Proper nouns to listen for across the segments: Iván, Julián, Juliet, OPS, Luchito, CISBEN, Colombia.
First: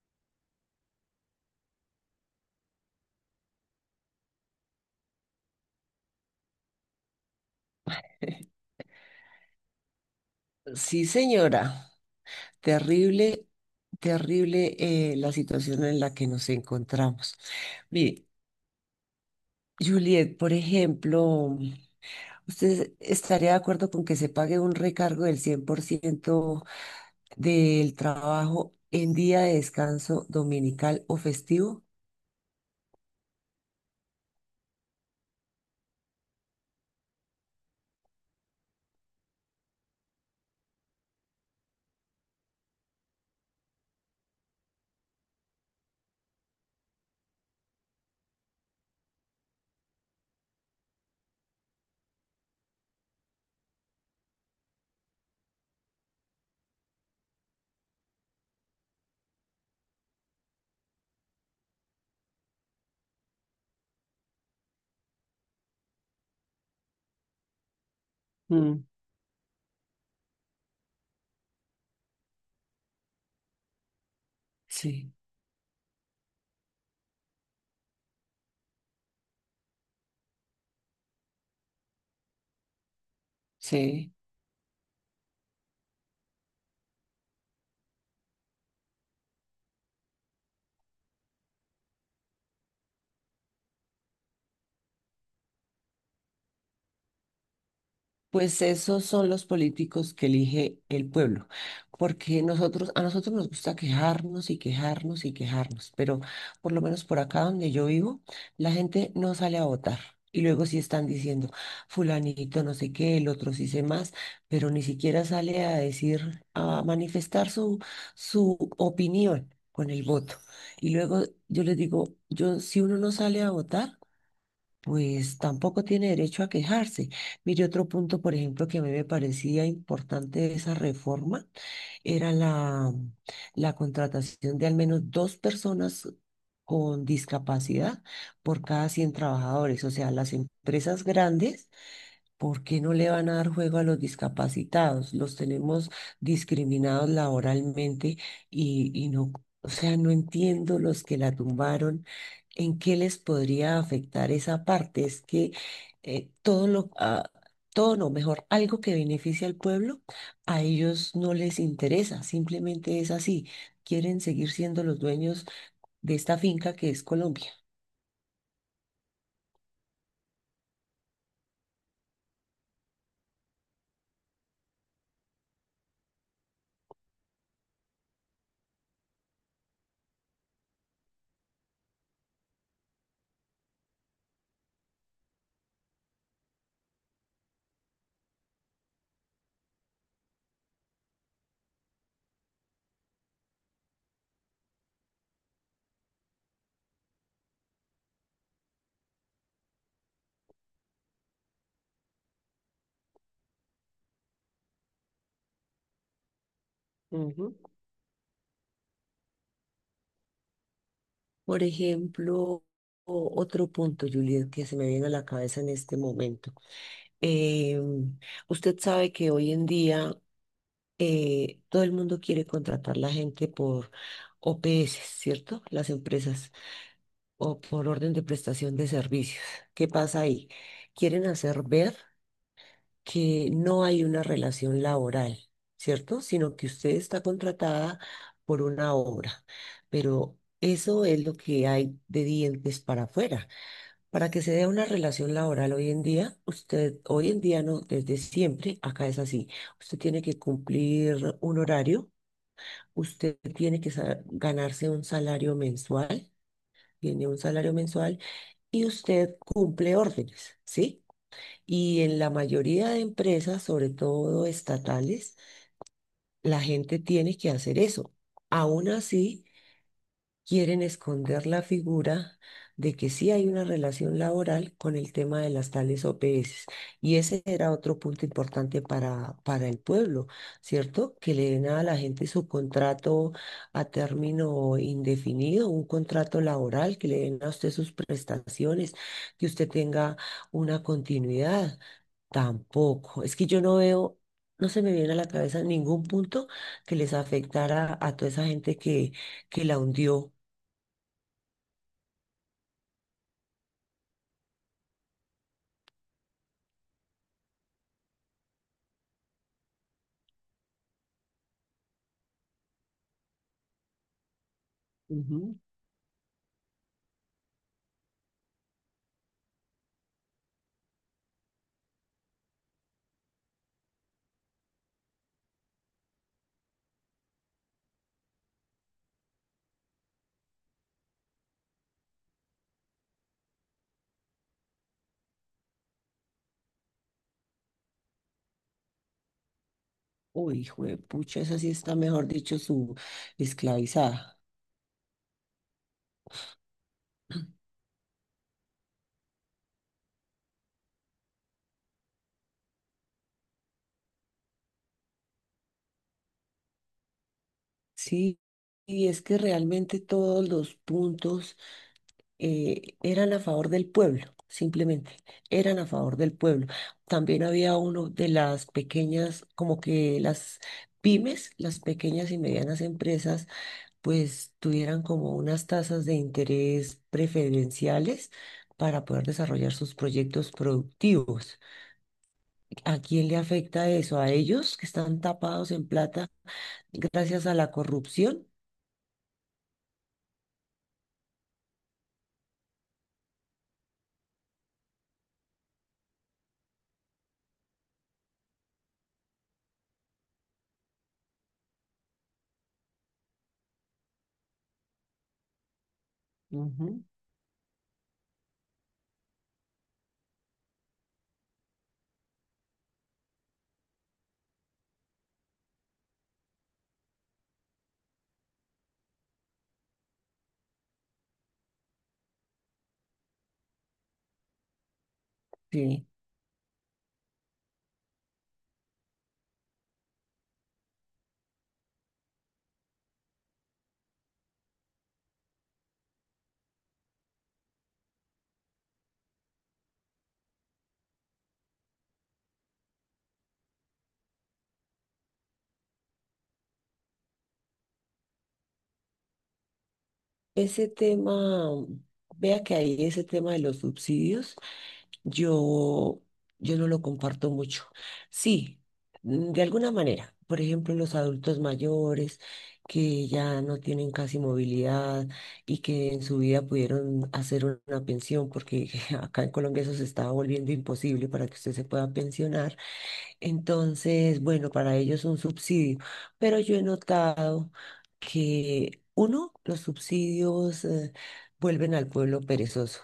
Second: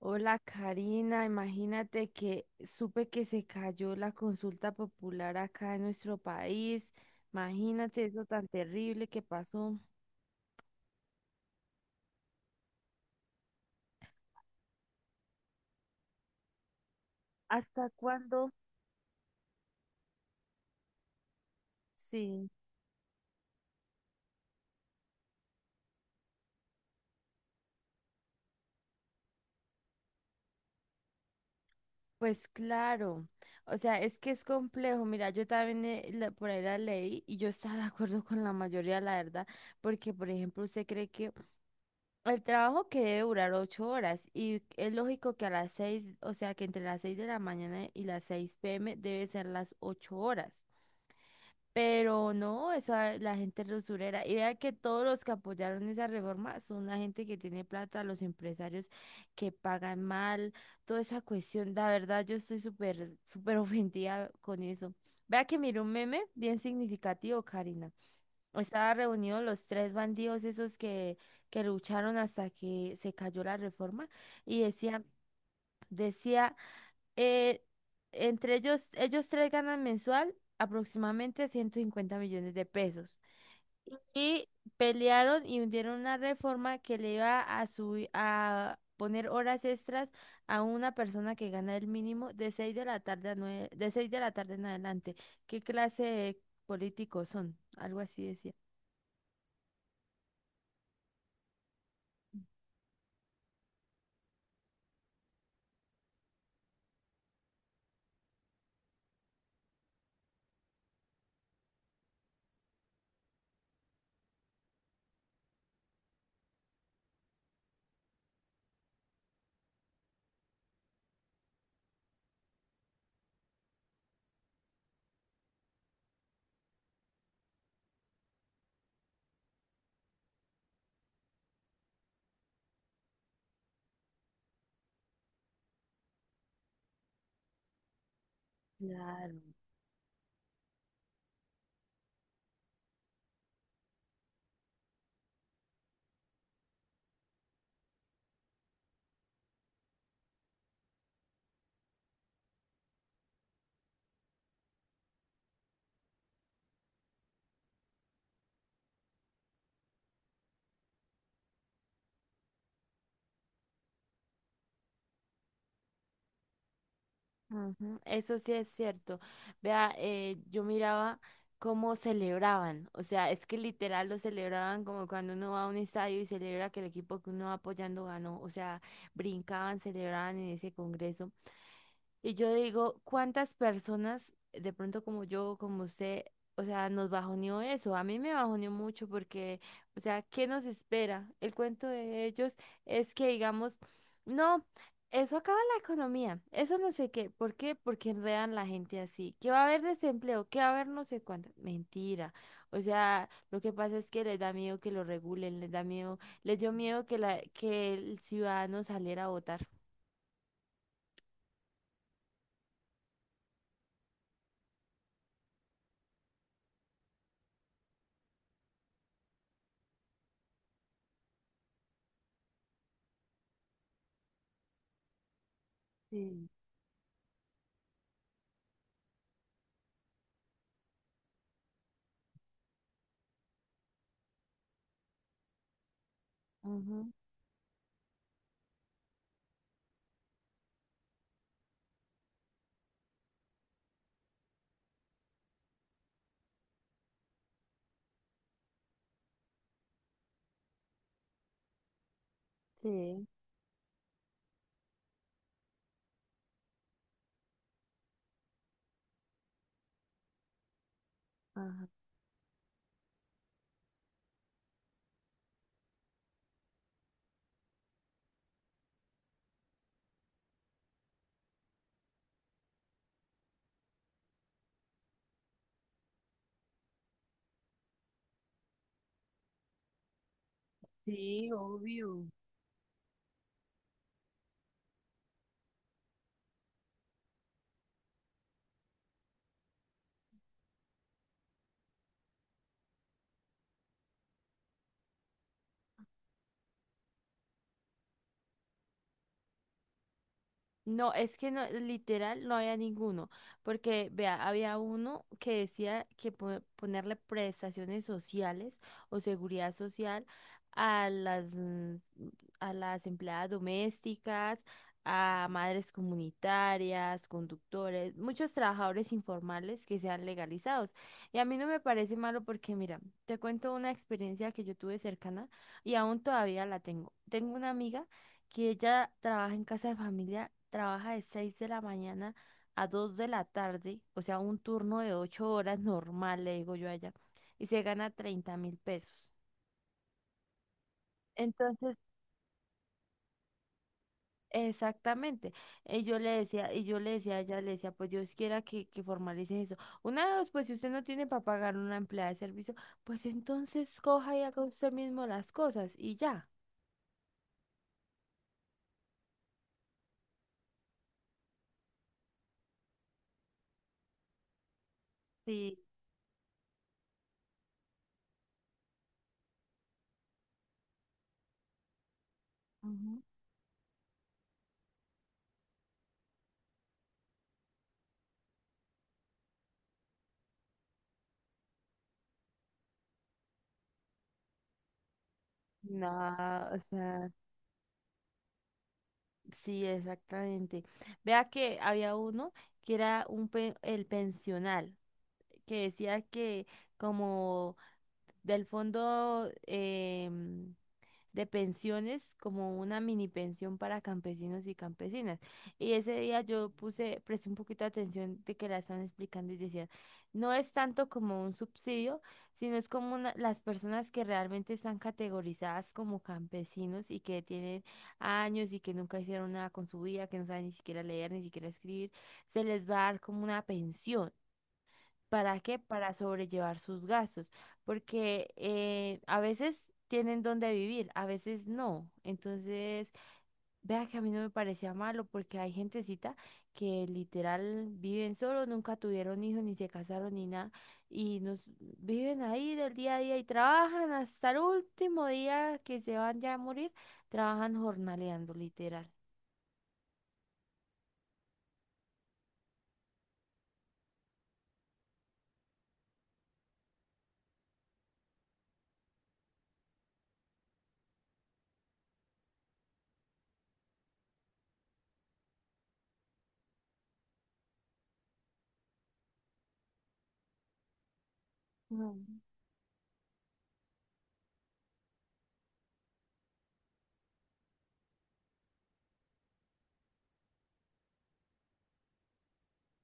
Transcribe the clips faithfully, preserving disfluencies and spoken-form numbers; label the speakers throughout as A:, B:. A: Hola Karina, imagínate que supe que se cayó la consulta popular acá en nuestro país. Imagínate eso tan terrible que pasó.
B: Sí, señora. Terrible, terrible eh, la situación en la que nos encontramos.
A: ¿Hasta
B: Mire,
A: cuándo?
B: Juliet, por ejemplo,
A: Sí,
B: ¿usted estaría de acuerdo con que se pague un recargo del cien por ciento del trabajo en día de descanso dominical o festivo?
A: pues claro. O sea, es que es complejo. Mira, yo también eh, la- por ahí la leí y yo estaba de acuerdo con la mayoría, la verdad, porque por ejemplo, usted cree que el trabajo que debe durar ocho horas y es lógico que a las seis, o sea que entre las seis de la mañana y las seis pm debe ser las ocho horas. Pero no, eso a la gente es usurera. Y vea que todos los que apoyaron esa reforma son la gente que tiene plata, los empresarios que pagan mal, toda esa cuestión. La verdad, yo estoy súper, súper ofendida con eso. Vea que miré un meme bien significativo, Karina.
B: Mm,
A: Estaban reunidos los tres bandidos esos que, que lucharon hasta que se cayó la reforma y decían,
B: sí,
A: decía, eh, entre ellos, ellos tres ganan mensual aproximadamente ciento cincuenta millones de pesos.
B: sí.
A: Y pelearon y hundieron una reforma que le iba a subir, a poner horas extras a una persona que gana el mínimo de seis de la tarde a nueve- de seis de la tarde en adelante. ¿Qué clase de políticos son? Algo así decía.
B: Pues esos son los políticos que elige el pueblo, porque nosotros, a nosotros nos gusta quejarnos y quejarnos y quejarnos, pero por lo menos por acá donde yo vivo, la gente no sale a votar. Y luego sí están diciendo, fulanito no sé qué, el otro sí sé más, pero ni siquiera sale a decir, a manifestar su, su opinión con el voto. Y luego yo les digo, yo, si uno no sale a votar, pues tampoco tiene derecho a quejarse. Mire, otro punto, por ejemplo, que a mí me parecía importante de esa reforma era la, la contratación de al menos dos personas con discapacidad por cada cien
A: Claro.
B: trabajadores. O sea, las empresas grandes, ¿por qué no le van a dar juego a los discapacitados? Los tenemos discriminados laboralmente y, y no, o sea, no entiendo los que la tumbaron. ¿En qué les podría afectar esa parte? Es que eh, todo lo, ah, todo no, mejor, algo que beneficie al pueblo, a ellos no les interesa, simplemente es así. Quieren seguir siendo los dueños de esta finca que es Colombia.
A: Ujú, eso sí es cierto. Vea, eh, yo miraba cómo celebraban. O sea, es que literal lo celebraban como cuando uno va a un estadio y celebra que el equipo que uno va apoyando ganó. O sea, brincaban, celebraban en ese congreso. Y yo digo, ¿cuántas personas de pronto como yo, como usted, o sea, nos bajoneó eso? A mí me bajoneó mucho porque, o sea, ¿qué nos espera? El cuento de ellos es que digamos, no, eso acaba la economía, eso no sé qué, ¿por qué? Porque enredan la gente así, qué va a haber desempleo, qué va a haber no sé cuánto, mentira. O sea, lo que pasa es que les da miedo que lo regulen, les da miedo, les dio miedo que la,
B: Ujú.
A: que el ciudadano saliera a votar.
B: Por ejemplo, o- otro punto, Juliet, que se me viene a la cabeza en este momento. Eh, usted sabe que hoy en día eh, todo el mundo quiere contratar la gente por O P S, ¿cierto? Las
A: Sí,
B: empresas. O por orden de prestación de servicios. ¿Qué pasa ahí? Quieren hacer ver que no hay una relación laboral, ¿cierto? Sino que usted
A: ujú,
B: está contratada por una obra, pero eso es lo que hay de dientes para afuera. Para que se dé una relación laboral hoy en día, usted hoy en día no, desde siempre, acá es así. Usted tiene que cumplir un horario,
A: sí.
B: usted tiene que sa- ganarse un salario mensual, tiene un salario mensual y usted cumple órdenes, ¿sí?
A: Ajá.
B: Y en la mayoría de empresas, sobre todo estatales, la gente tiene que hacer eso. Aún así, quieren esconder la figura de que sí hay una relación laboral con el tema de las tales O P S. Y ese era otro punto importante para, para el pueblo, ¿cierto? Que le
A: Sí,
B: den a la
A: obvio.
B: gente su contrato a término indefinido, un contrato laboral, que le den a usted sus prestaciones, que usted tenga una continuidad. Tampoco. Es que yo no veo... No se me viene a la cabeza ningún punto que les afectara a toda esa gente que, que la hundió.
A: No, es que no, literal no había ninguno, porque vea, había uno que decía que po- ponerle prestaciones sociales o seguridad social a las mm, a las empleadas domésticas, a
B: Ujú.
A: madres comunitarias, conductores, muchos trabajadores informales que sean legalizados. Y a mí no me parece malo porque, mira, te cuento una experiencia que yo tuve cercana y aún todavía la tengo. Tengo una amiga que ella trabaja en casa de familia, trabaja de seis de la mañana a dos de la tarde, o sea, un turno de ocho horas normal, le digo yo a ella, y se gana treinta mil pesos.
B: Uy, juepucha, esa sí está,
A: Entonces,
B: mejor dicho, su esclavizada.
A: exactamente, y yo le decía, y yo le decía a ella, le decía, pues Dios quiera que, que formalicen eso. Una de dos, pues si usted no tiene para pagar una empleada de servicio, pues entonces coja y haga usted mismo las cosas y ya.
B: Sí, y es que realmente todos los puntos eh, eran a favor del pueblo, simplemente,
A: Sí.
B: eran a favor del pueblo. También había uno de las pequeñas, como que las pymes, las pequeñas y medianas
A: Ujú.
B: empresas, pues tuvieran como unas tasas de interés preferenciales para poder desarrollar sus proyectos productivos. ¿A quién le afecta eso? ¿A ellos que están tapados en
A: No,
B: plata
A: o sea.
B: gracias a la corrupción?
A: Sí, exactamente. Vea que había uno que era un pe- el pensional, que decía que como del fondo, em, de pensiones, como una mini pensión para campesinos y campesinas. Y ese día yo
B: Ujú.
A: puse, presté un poquito de atención de que la están explicando y decían, no es tanto como un subsidio, sino es como una- las personas que realmente están categorizadas como campesinos y que tienen años y que nunca hicieron nada con su vida, que no saben ni siquiera leer, ni siquiera escribir, se les va a dar como una pensión. ¿Para qué?
B: Sí.
A: Para sobrellevar sus gastos, porque eh, a veces tienen donde vivir, a veces no. Entonces, vea que a mí no me parecía malo porque hay gentecita que literal viven solo, nunca tuvieron hijos, ni se casaron, ni nada, y nos viven ahí del día a día y trabajan hasta el último día que se van ya a morir, trabajan jornaleando, literal.
B: Ese tema, vea que ahí ese tema de los subsidios. Yo, yo no lo comparto mucho. Sí, mm, de alguna manera. Por ejemplo, los adultos mayores que ya no tienen casi movilidad y que en su vida pudieron hacer una pensión, porque acá en Colombia eso se estaba volviendo imposible para que usted se pueda
A: Ay,
B: pensionar. Entonces, bueno, para ellos un subsidio. Pero yo he notado que, uno, los subsidios, eh, vuelven al pueblo perezoso.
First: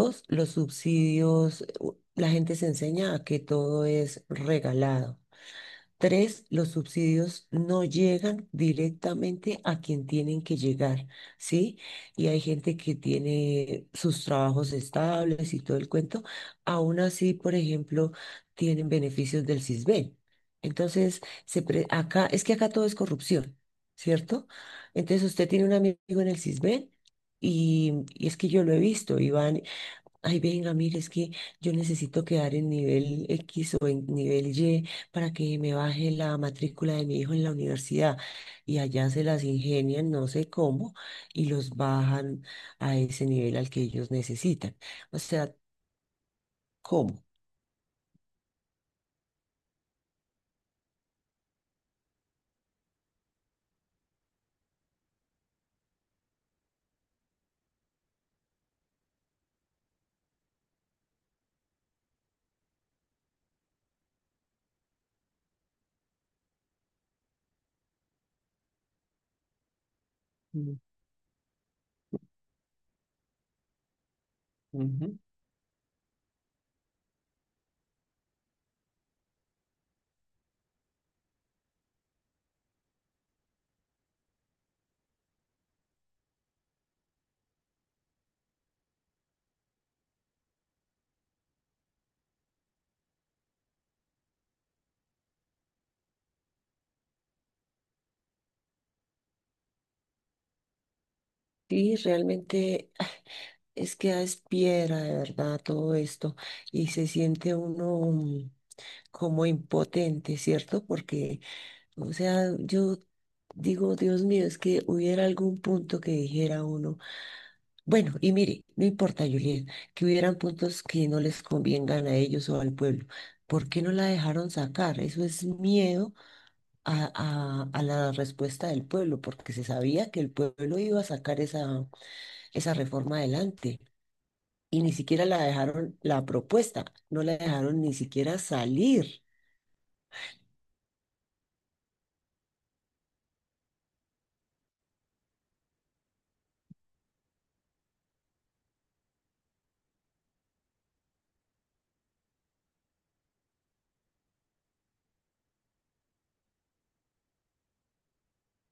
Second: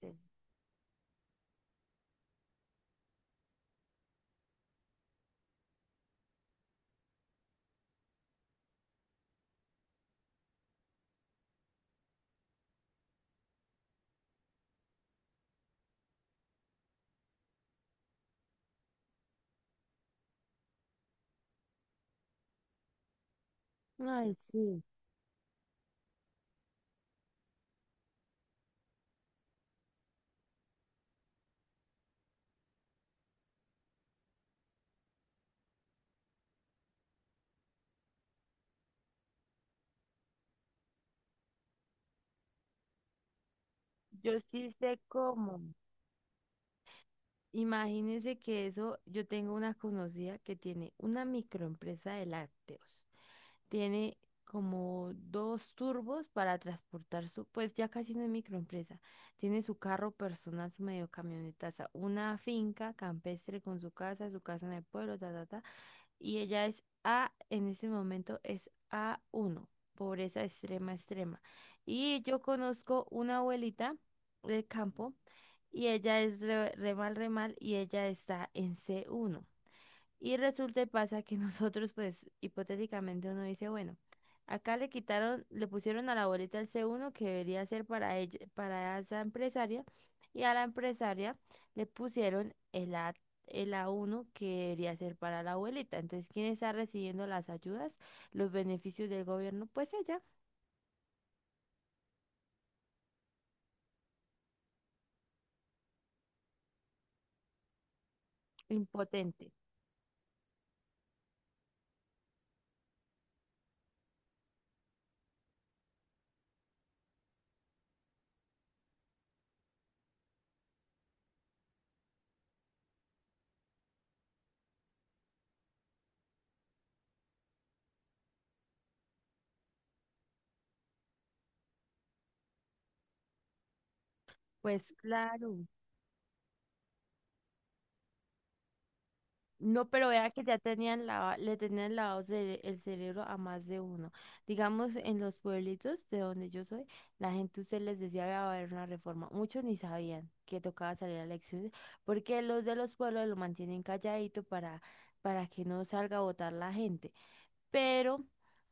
A: sí.
B: los subsidios, u- la gente se enseña a que todo es regalado. Tres, los subsidios no llegan directamente a quien tienen que llegar, ¿sí? Y hay gente que tiene sus trabajos estables y todo el cuento. Aún así, por ejemplo, tienen beneficios del CISBEN. Entonces, se pre- acá, es que acá todo es corrupción,
A: Ay,
B: ¿cierto?
A: sí.
B: Entonces, usted tiene un amigo en el CISBEN. Y, y es que yo lo he visto, Iván. Ay, venga, mire, es que yo necesito quedar en nivel X o en nivel Y para que me baje la matrícula de mi hijo en la universidad. Y allá se las ingenian, no sé cómo, y los bajan a ese nivel al que ellos
A: Yo sí
B: necesitan.
A: sé
B: O sea,
A: cómo.
B: ¿cómo?
A: Imagínense que eso, yo tengo una conocida que tiene una microempresa de lácteos. Tiene como dos turbos para transportar su, pues ya casi no es microempresa. Tiene su carro personal, su medio camionetaza, una finca campestre con su casa, su casa en el pueblo, ta, ta, ta y ella es A, en este momento es a uno, pobreza
B: Mm,
A: extrema, extrema. Y yo conozco una abuelita del campo
B: ujú.
A: y ella es re, re mal, re mal, y ella está en c uno y resulta y pasa que nosotros, pues, hipotéticamente uno dice, bueno, acá le quitaron, le pusieron a la boleta el C uno que debería ser para ella, para esa empresaria, y a la empresaria le pusieron el A, el A uno que debería ser para la abuelita. Entonces, ¿quién está recibiendo las ayudas, los beneficios del gobierno? Pues ella,
B: Sí, realmente ah, es que es piedra de verdad todo esto y se siente uno mm, como
A: impotente.
B: impotente, ¿cierto? Porque, o sea, yo digo, Dios mío, es que hubiera algún punto que dijera uno, bueno, y mire, no importa, Julián, que hubieran puntos que no les convengan a ellos o al pueblo. ¿Por qué no la dejaron sacar? Eso es miedo a, a- a la respuesta del pueblo, porque se sabía que el pueblo iba a sacar esa, esa reforma adelante y
A: Pues
B: ni siquiera la
A: claro.
B: dejaron, la propuesta, no la dejaron ni siquiera salir.
A: No, pero vea que ya tenían lava- le tenían lavado cere- el cerebro a más de uno. Digamos, en los pueblitos de donde yo soy, la gente usted les decía que iba a haber una reforma. Muchos ni sabían que tocaba salir a elecciones, porque los de los pueblos lo mantienen calladito para, para que no salga a votar la gente. Pero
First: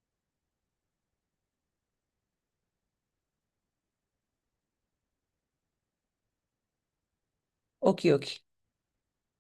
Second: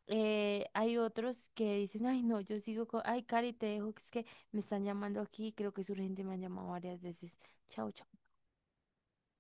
A: eh, hay otros que dicen, ay no, yo sigo con, ay Cari, te dejo, que es que me están llamando aquí, creo que es urgente, me han llamado varias veces. Chao,
B: Ok,
A: chao.
B: ok.